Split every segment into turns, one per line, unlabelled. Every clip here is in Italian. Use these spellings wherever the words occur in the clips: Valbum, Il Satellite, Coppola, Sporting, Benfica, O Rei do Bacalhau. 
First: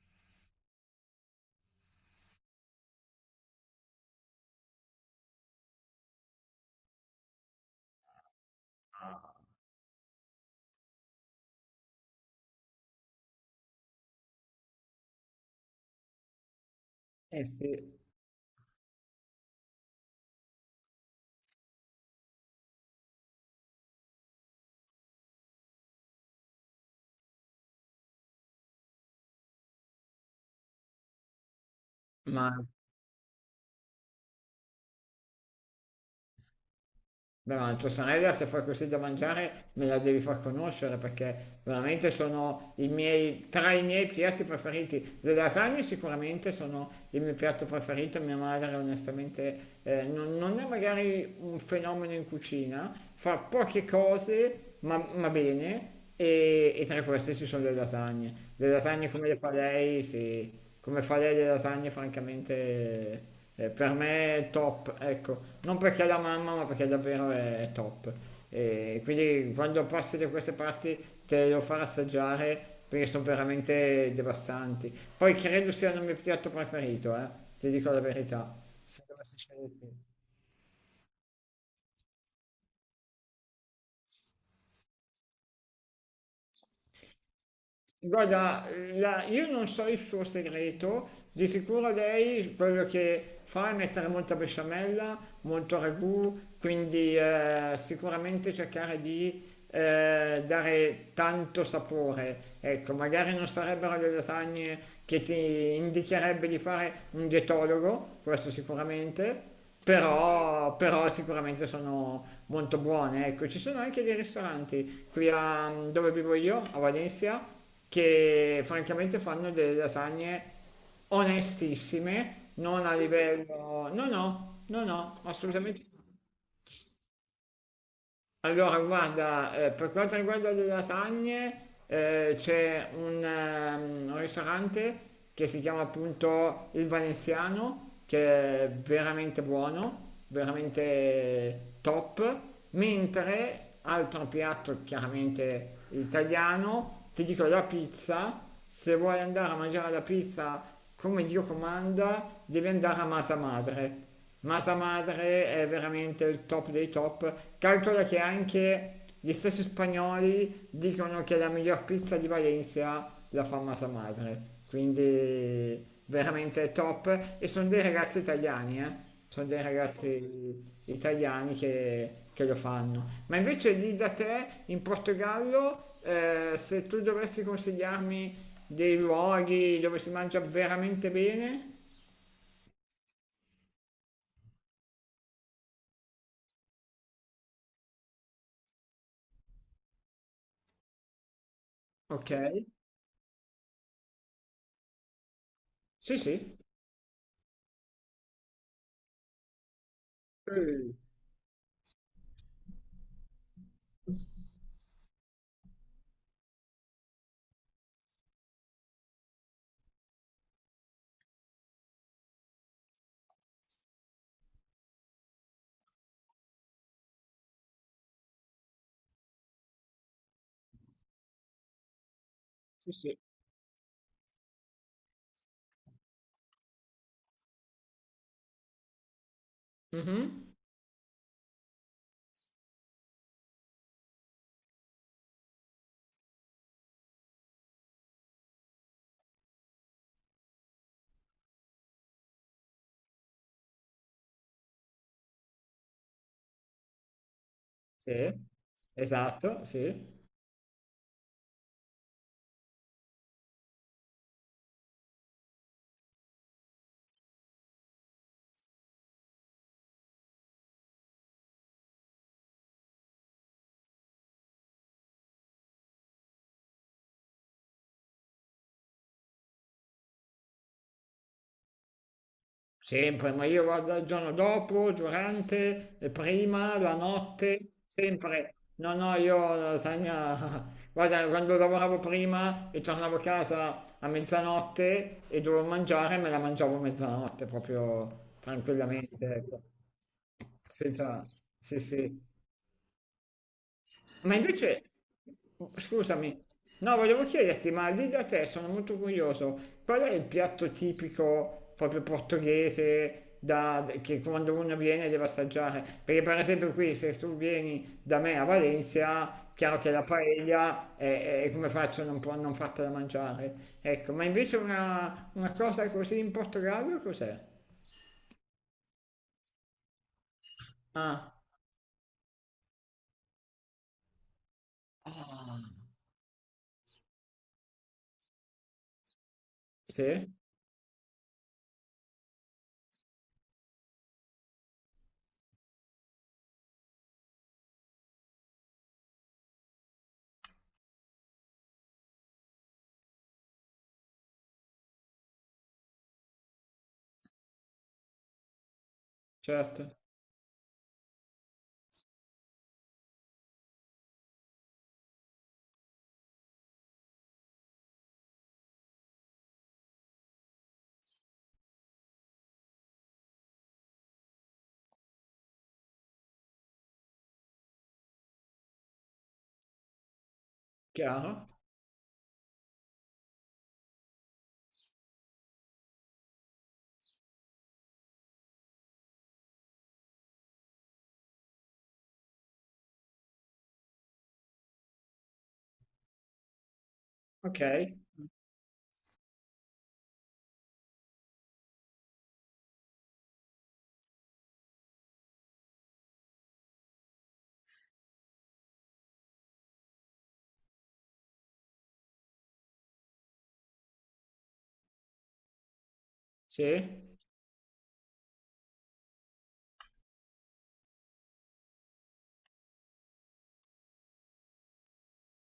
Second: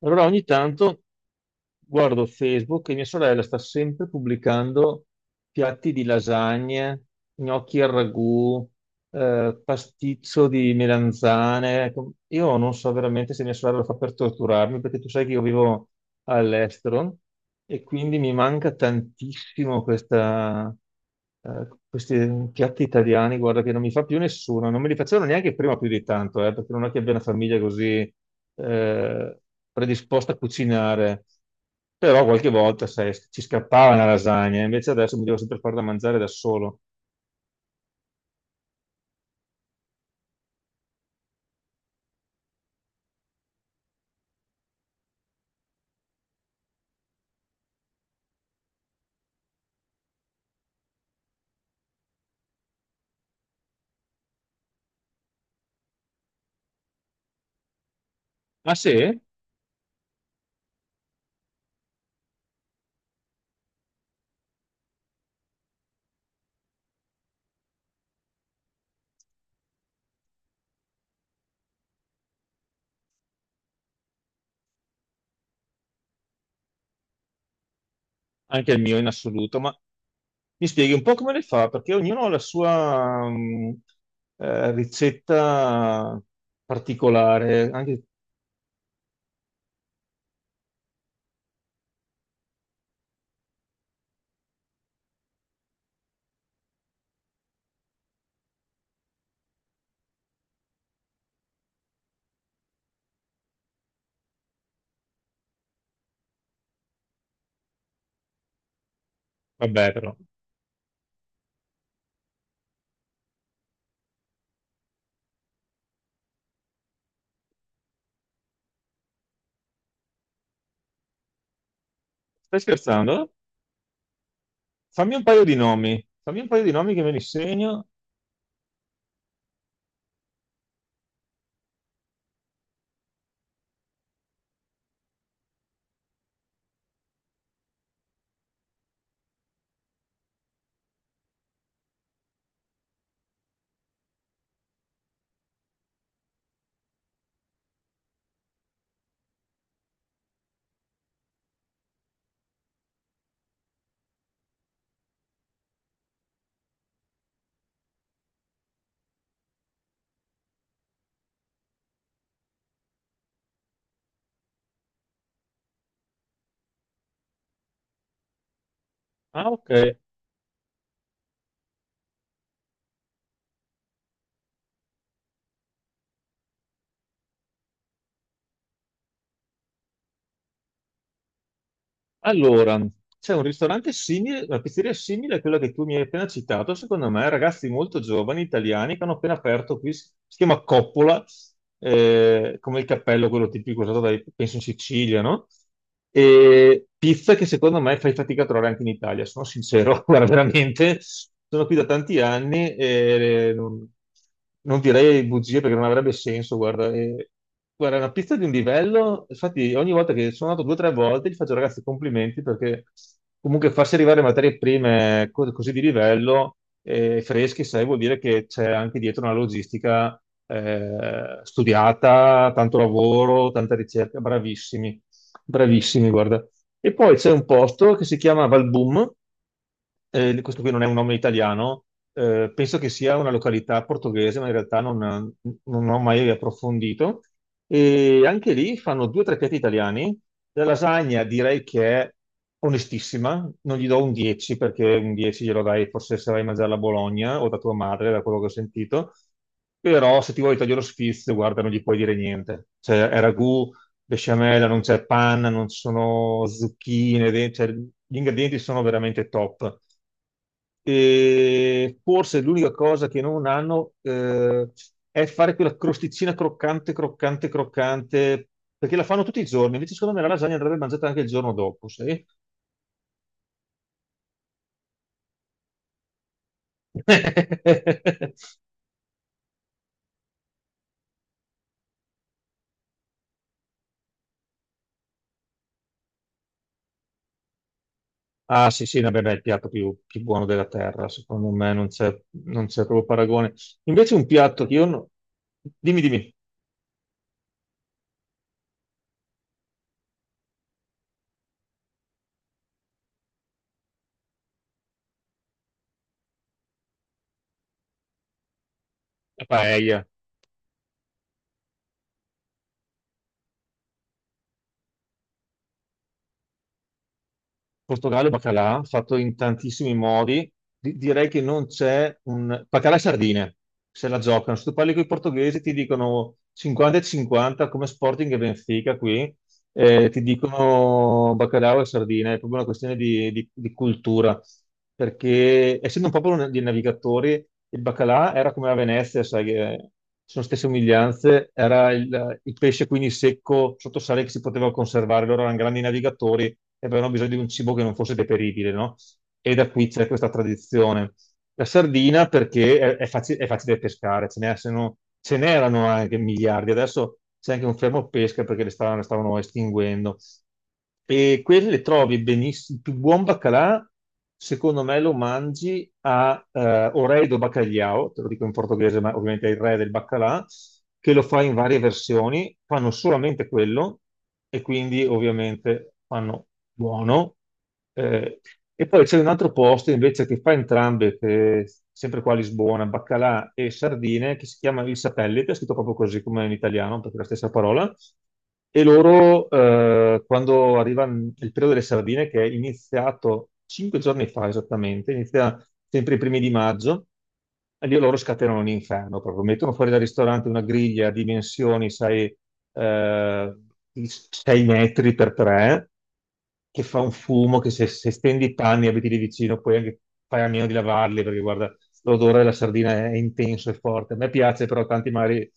Allora ogni tanto guardo Facebook e mia sorella sta sempre pubblicando piatti di lasagne, gnocchi al ragù, pasticcio di melanzane. Ecco, io non so veramente se mia sorella lo fa per torturarmi, perché tu sai che io vivo all'estero
Eh
e
sì,
quindi mi manca tantissimo questi piatti italiani, guarda che non mi fa più nessuno, non me li facevano neanche prima più di tanto, perché non è che abbia una famiglia così eh, predisposta a cucinare, però qualche
ma,
volta sai, ci scappava una lasagna, invece adesso mi devo sempre fare da mangiare da solo.
beh, ma tua sorella se fai così da mangiare me la devi far conoscere perché veramente sono tra i miei piatti preferiti. Le lasagne sicuramente sono il mio piatto preferito. Mia madre onestamente non è magari un fenomeno in cucina, fa poche cose ma bene e tra queste ci sono le lasagne. Le
Ah,
lasagne
sì?
come le fa lei, sì, come fa lei le lasagne francamente... Per me è top, ecco, non perché è la mamma, ma perché davvero è top. E quindi quando passi da queste parti te lo farò assaggiare perché sono veramente devastanti. Poi credo sia il mio piatto preferito, ti dico la verità,
Anche il mio
se
in
dovessi
assoluto,
scegliere
ma
sì.
mi spieghi un po' come le fa, perché ognuno ha la sua ricetta particolare, anche
Guarda, io non so il suo segreto. Di sicuro lei quello che fa è mettere molta besciamella, molto ragù, quindi sicuramente cercare di dare tanto sapore. Ecco, magari non sarebbero le lasagne che ti indicherebbe di fare un dietologo, questo sicuramente,
vabbè, però.
però sicuramente sono molto buone. Ecco, ci sono anche dei ristoranti dove vivo io, a Valencia, che francamente fanno delle lasagne onestissime,
Stai
non a
scherzando?
livello... No, no, no,
Fammi
no,
un paio di
assolutamente.
nomi. Fammi un paio di nomi che me li segno.
Allora, guarda, per quanto riguarda le lasagne, un ristorante che si chiama appunto Il Valenziano, che è veramente buono, veramente top, mentre altro piatto chiaramente italiano, ti dico la pizza. Se vuoi andare a mangiare la pizza come Dio comanda, devi andare a Masa Madre. Masa Madre è veramente il top dei top. Calcola che anche gli stessi spagnoli dicono che la miglior pizza di Valencia la fa Masa Madre. Quindi veramente top. E sono dei ragazzi italiani, eh. Sono
Ah,
dei
ok.
ragazzi italiani che lo fanno. Ma invece lì da te, in Portogallo, se tu dovessi consigliarmi dei luoghi dove si mangia veramente bene?
Allora, c'è un ristorante simile, una pizzeria simile a quella che tu mi hai appena citato, secondo me, ragazzi molto giovani, italiani, che hanno appena aperto qui, si chiama Coppola,
Ok,
come il cappello, quello tipico usato dai, penso in Sicilia, no?
sì, sì.
E pizza che secondo me fai fatica a trovare anche in Italia, sono sincero, guarda,
Eh,
veramente, sono qui da tanti anni e non direi bugie perché non avrebbe senso, guarda. Guarda, è una pizza di un livello, infatti ogni volta che sono andato due o tre volte gli faccio ragazzi complimenti perché comunque farsi arrivare materie prime così di livello, fresche, sai, vuol dire che c'è anche dietro una logistica studiata, tanto
sì, sì.
lavoro, tanta ricerca, bravissimi, bravissimi, guarda. E poi c'è un posto che si chiama Valbum,
Mhm.
questo qui non è un nome italiano, penso che sia una località portoghese, ma in realtà non ho mai approfondito. E anche lì fanno due o tre piatti italiani. La lasagna direi che è onestissima, non gli do un 10 perché un 10 glielo dai forse se vai a mangiarla a Bologna o da tua
Sì,
madre, da quello che ho sentito.
esatto,
Però
sì.
se ti vuoi tagliare lo sfizio, guarda, non gli puoi dire niente. Cioè, è ragù, besciamella, non c'è panna, non ci sono zucchine, cioè, gli ingredienti sono veramente top. E forse l'unica cosa che non hanno è fare quella crosticina croccante, croccante, croccante, perché la fanno tutti i giorni, invece secondo me la lasagna andrebbe mangiata anche il giorno dopo, sai?
Sempre, ma io vado il giorno dopo, durante, e prima, la notte, sempre. No, no, io la lasagna... Guarda, quando lavoravo prima e tornavo a casa a mezzanotte e dovevo mangiare, me la mangiavo a mezzanotte proprio
Ah, sì, sì, vabbè,
tranquillamente,
beh, è il
ecco.
piatto più buono della terra,
Senza,
secondo me
sì,
non c'è
sì.
non c'è proprio paragone. Invece un
Ma
piatto che
invece,
io... Dimmi, dimmi,
scusami, no, volevo chiederti, ma lì da te sono molto curioso, qual è il piatto tipico proprio portoghese che quando uno viene deve assaggiare? Perché per esempio qui, se tu vieni da me a
la
Valencia, chiaro che la
paella.
paella è come faccio a non, non fartela mangiare. Ecco, ma invece una cosa così in Portogallo cos'è?
Portogallo e baccalà, fatto in tantissimi modi. Direi
Ah,
che non c'è un... Baccalà e sardine, se la giocano. Se tu parli con i portoghesi ti
ah,
dicono 50 e 50 come Sporting e Benfica qui, ti
sì,
dicono baccalà e sardine, è proprio una questione di cultura, perché essendo un popolo di navigatori, il baccalà era come a Venezia, sai, che sono stesse somiglianze, era il pesce quindi secco sotto sale che si poteva conservare, loro erano grandi navigatori e avevano bisogno di un cibo che non fosse deperibile, no? E da qui
certo,
c'è questa tradizione. La sardina perché è facile pescare, ce n'è- se no- ce n'erano anche miliardi, adesso c'è anche un fermo pesca perché le stavano estinguendo e quelle trovi benissimo. Il più buon baccalà, secondo me, lo mangi a o rei do Bacalhau, te lo dico in portoghese, ma ovviamente è il re del baccalà, che lo fa
chiaro,
in varie versioni. Fanno solamente quello e quindi, ovviamente, fanno buono. Eh, e poi c'è un altro posto invece che fa entrambe, che è sempre qua a Lisbona, baccalà e sardine, che si chiama Il Satellite, è scritto proprio così come in italiano, perché è la stessa
ok,
parola. E loro, quando arriva il periodo delle sardine, che è iniziato 5 giorni fa esattamente, inizia sempre i primi di maggio, e lì loro scatenano l'inferno, proprio mettono fuori dal ristorante una griglia a dimensioni, sai, eh, 6 metri per 3, che fa
sì.
un fumo che se, stendi i panni e abiti lì vicino puoi anche fare a meno di lavarli perché guarda l'odore della sardina è intenso e forte. A me piace però tanti mari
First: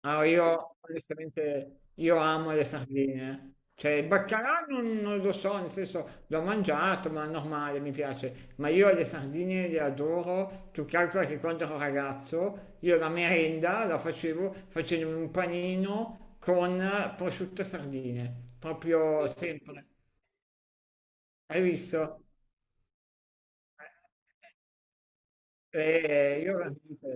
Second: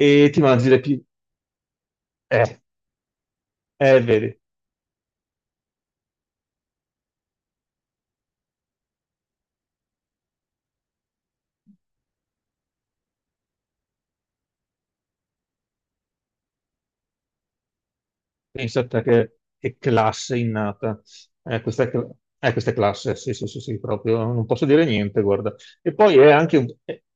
No,
ti mangi
io
le più...
onestamente io amo
Eh,
le sardine. Cioè, il
vedi.
baccalà non lo so, nel senso l'ho mangiato, ma è normale, mi piace. Ma io le sardine le adoro. Tu calcola che quando ero ragazzo, io la merenda la facevo facendo un panino con prosciutto e sardine.
Pensa a te
Proprio
che
sempre.
classe innata. Eh,
Hai
questa, è
visto?
cl- questa è classe, sì, sì, sì, sì, proprio. Non posso dire niente, guarda. E poi
E io veramente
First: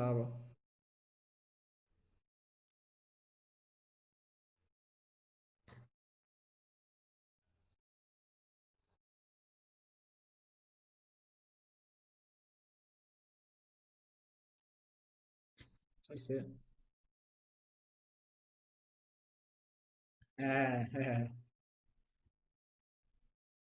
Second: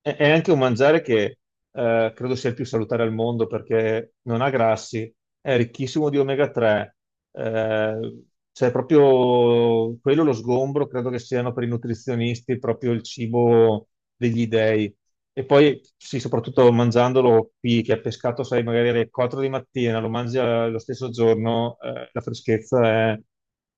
è anche un mangiare che credo sia il più salutare al mondo perché non ha grassi, è ricchissimo di omega 3. Eh, cioè, proprio quello lo sgombro, credo che siano per i nutrizionisti proprio il cibo degli dèi. E poi,
Sì,
sì,
sì.
soprattutto mangiandolo qui, che è pescato, sai, magari alle 4 di mattina, lo mangi lo stesso
Eh.
giorno, la freschezza è,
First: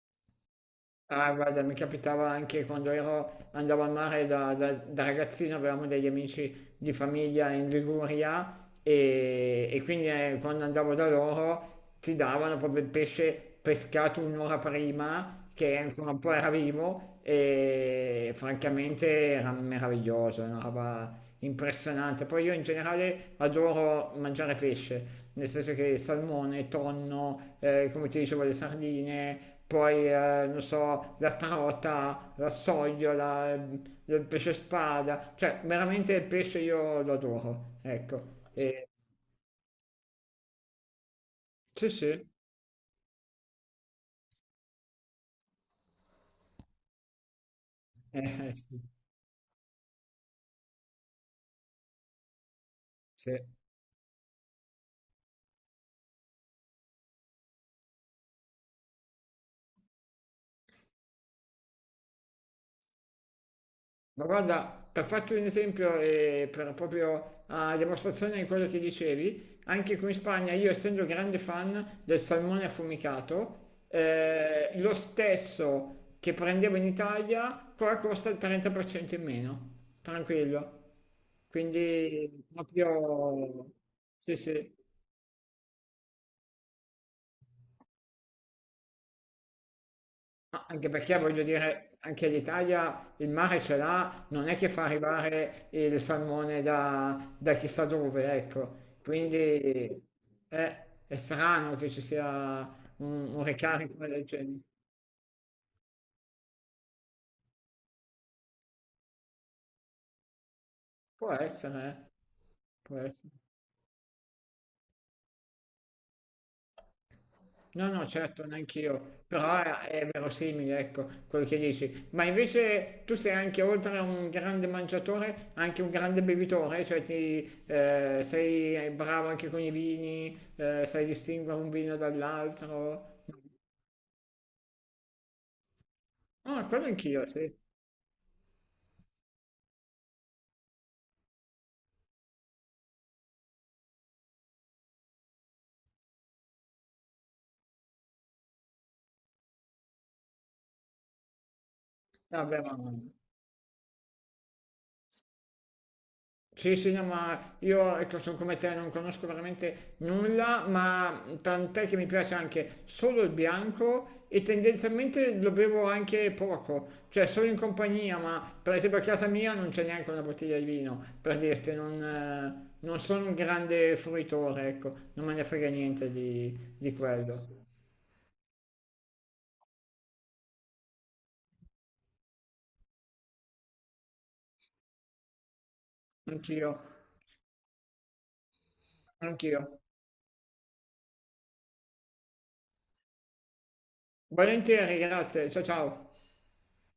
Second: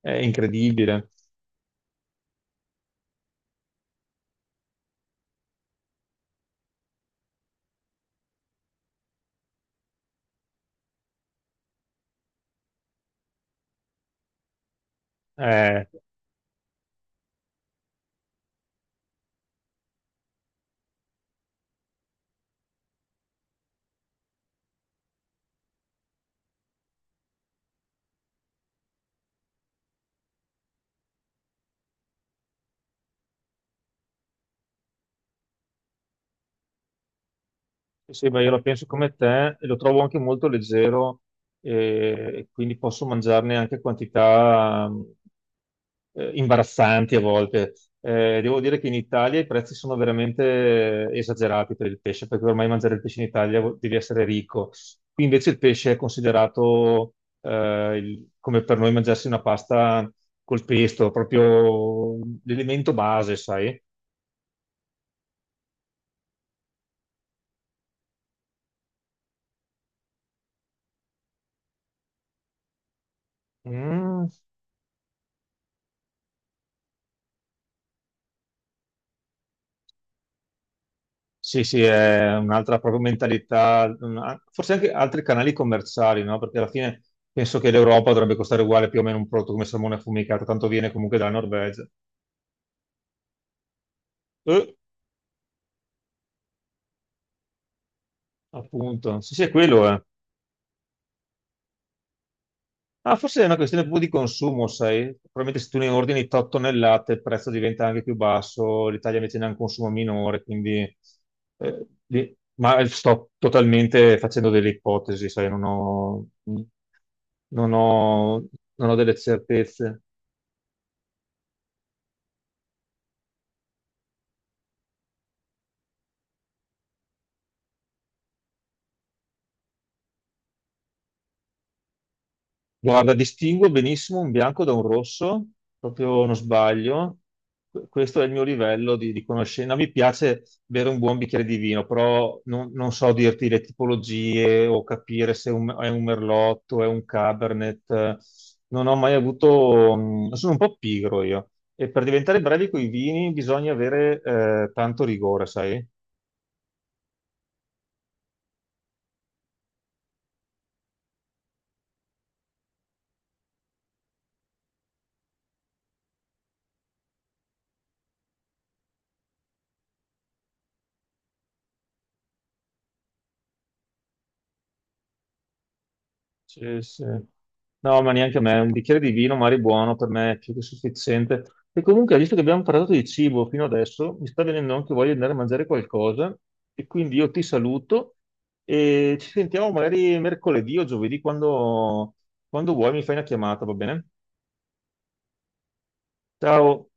è incredibile.
Ah, guarda, mi capitava anche quando ero, andavo al mare da ragazzino. Avevamo degli amici di famiglia in Liguria e quindi quando andavo da loro ti davano proprio il pesce pescato un'ora prima, che
Eh,
ancora un po' era vivo e francamente era meraviglioso, era una roba impressionante. Poi io in generale adoro mangiare pesce, nel senso che salmone, tonno, come ti dicevo, le sardine, poi non so, la trota, la sogliola, il pesce spada, cioè veramente il pesce io lo adoro,
Sì, sì,
ecco.
beh, io la penso
E,
come te e lo trovo anche molto leggero
sì, sì,
e quindi posso mangiarne anche quantità imbarazzanti a volte. Eh, devo dire
sì,
che in Italia i prezzi sono veramente esagerati per il pesce, perché ormai mangiare il pesce in
sì.
Italia devi essere ricco. Qui invece il pesce è considerato come per noi mangiarsi una pasta col pesto, proprio l'elemento base, sai?
Ma guarda, per farti un esempio e per proprio a dimostrazione di quello che dicevi, anche qui in Spagna, io essendo grande fan del salmone affumicato,
Mm.
lo stesso che prendevo in Italia, qua costa il 30% in meno, tranquillo.
Sì, sì, è
Quindi
un'altra proprio
proprio...
mentalità,
Sì,
forse
sì.
anche altri canali commerciali, no? Perché alla fine penso che l'Europa dovrebbe costare uguale più o meno un prodotto come salmone affumicato,
Ma
tanto
anche
viene comunque
perché
dalla
voglio
Norvegia.
dire, anche l'Italia il mare ce l'ha, non è che
Eh,
fa arrivare il salmone da chissà dove, ecco.
appunto, sì, sì, è quello,
Quindi
eh.
è strano che ci sia
Ah, forse
un
è una questione
ricarico
proprio di
del genere.
consumo, sai? Probabilmente se tu ne ordini 8 tonnellate il prezzo diventa anche più basso, l'Italia invece ne ha un consumo minore, quindi...
Può
eh,
essere, eh.
di- Ma
Può
sto
essere.
totalmente facendo delle ipotesi, sai? Non
No, no,
ho,
certo,
non ho delle
neanch'io, però
certezze.
è verosimile, ecco, quello che dici. Ma invece tu sei anche, oltre a un grande mangiatore, anche un grande bevitore, cioè ti, sei bravo anche con i vini, sai distinguere un vino
Guarda,
dall'altro.
distingo benissimo un bianco da un rosso, proprio non
Ah, quello
sbaglio.
anch'io, sì.
Questo è il mio livello di conoscenza. Mi piace bere un buon bicchiere di vino, però non so dirti le tipologie o capire se è un merlotto, è un cabernet. Non ho mai avuto... Sono un po' pigro io. E per diventare
Vabbè,
brevi con i
ma...
vini bisogna avere tanto rigore, sai?
Sì, sì, no, ma io ecco, sono come te, non conosco veramente nulla, ma tant'è che mi piace anche solo il bianco e tendenzialmente lo bevo anche poco, cioè solo in compagnia, ma per esempio a casa mia non c'è neanche una bottiglia di vino, per dirti, non sono un grande fruitore, ecco, non me ne frega niente
Sì,
di
sì.
quello.
No, ma neanche a me, un bicchiere di vino, magari buono, per me è più che sufficiente. E comunque, visto che abbiamo parlato di cibo fino adesso, mi sta venendo anche voglia di andare a mangiare qualcosa
Anch'io,
e quindi io ti saluto e ci
anch'io.
sentiamo magari mercoledì o giovedì quando vuoi, mi fai una chiamata, va bene?
Volentieri, grazie, ciao ciao.
Ciao!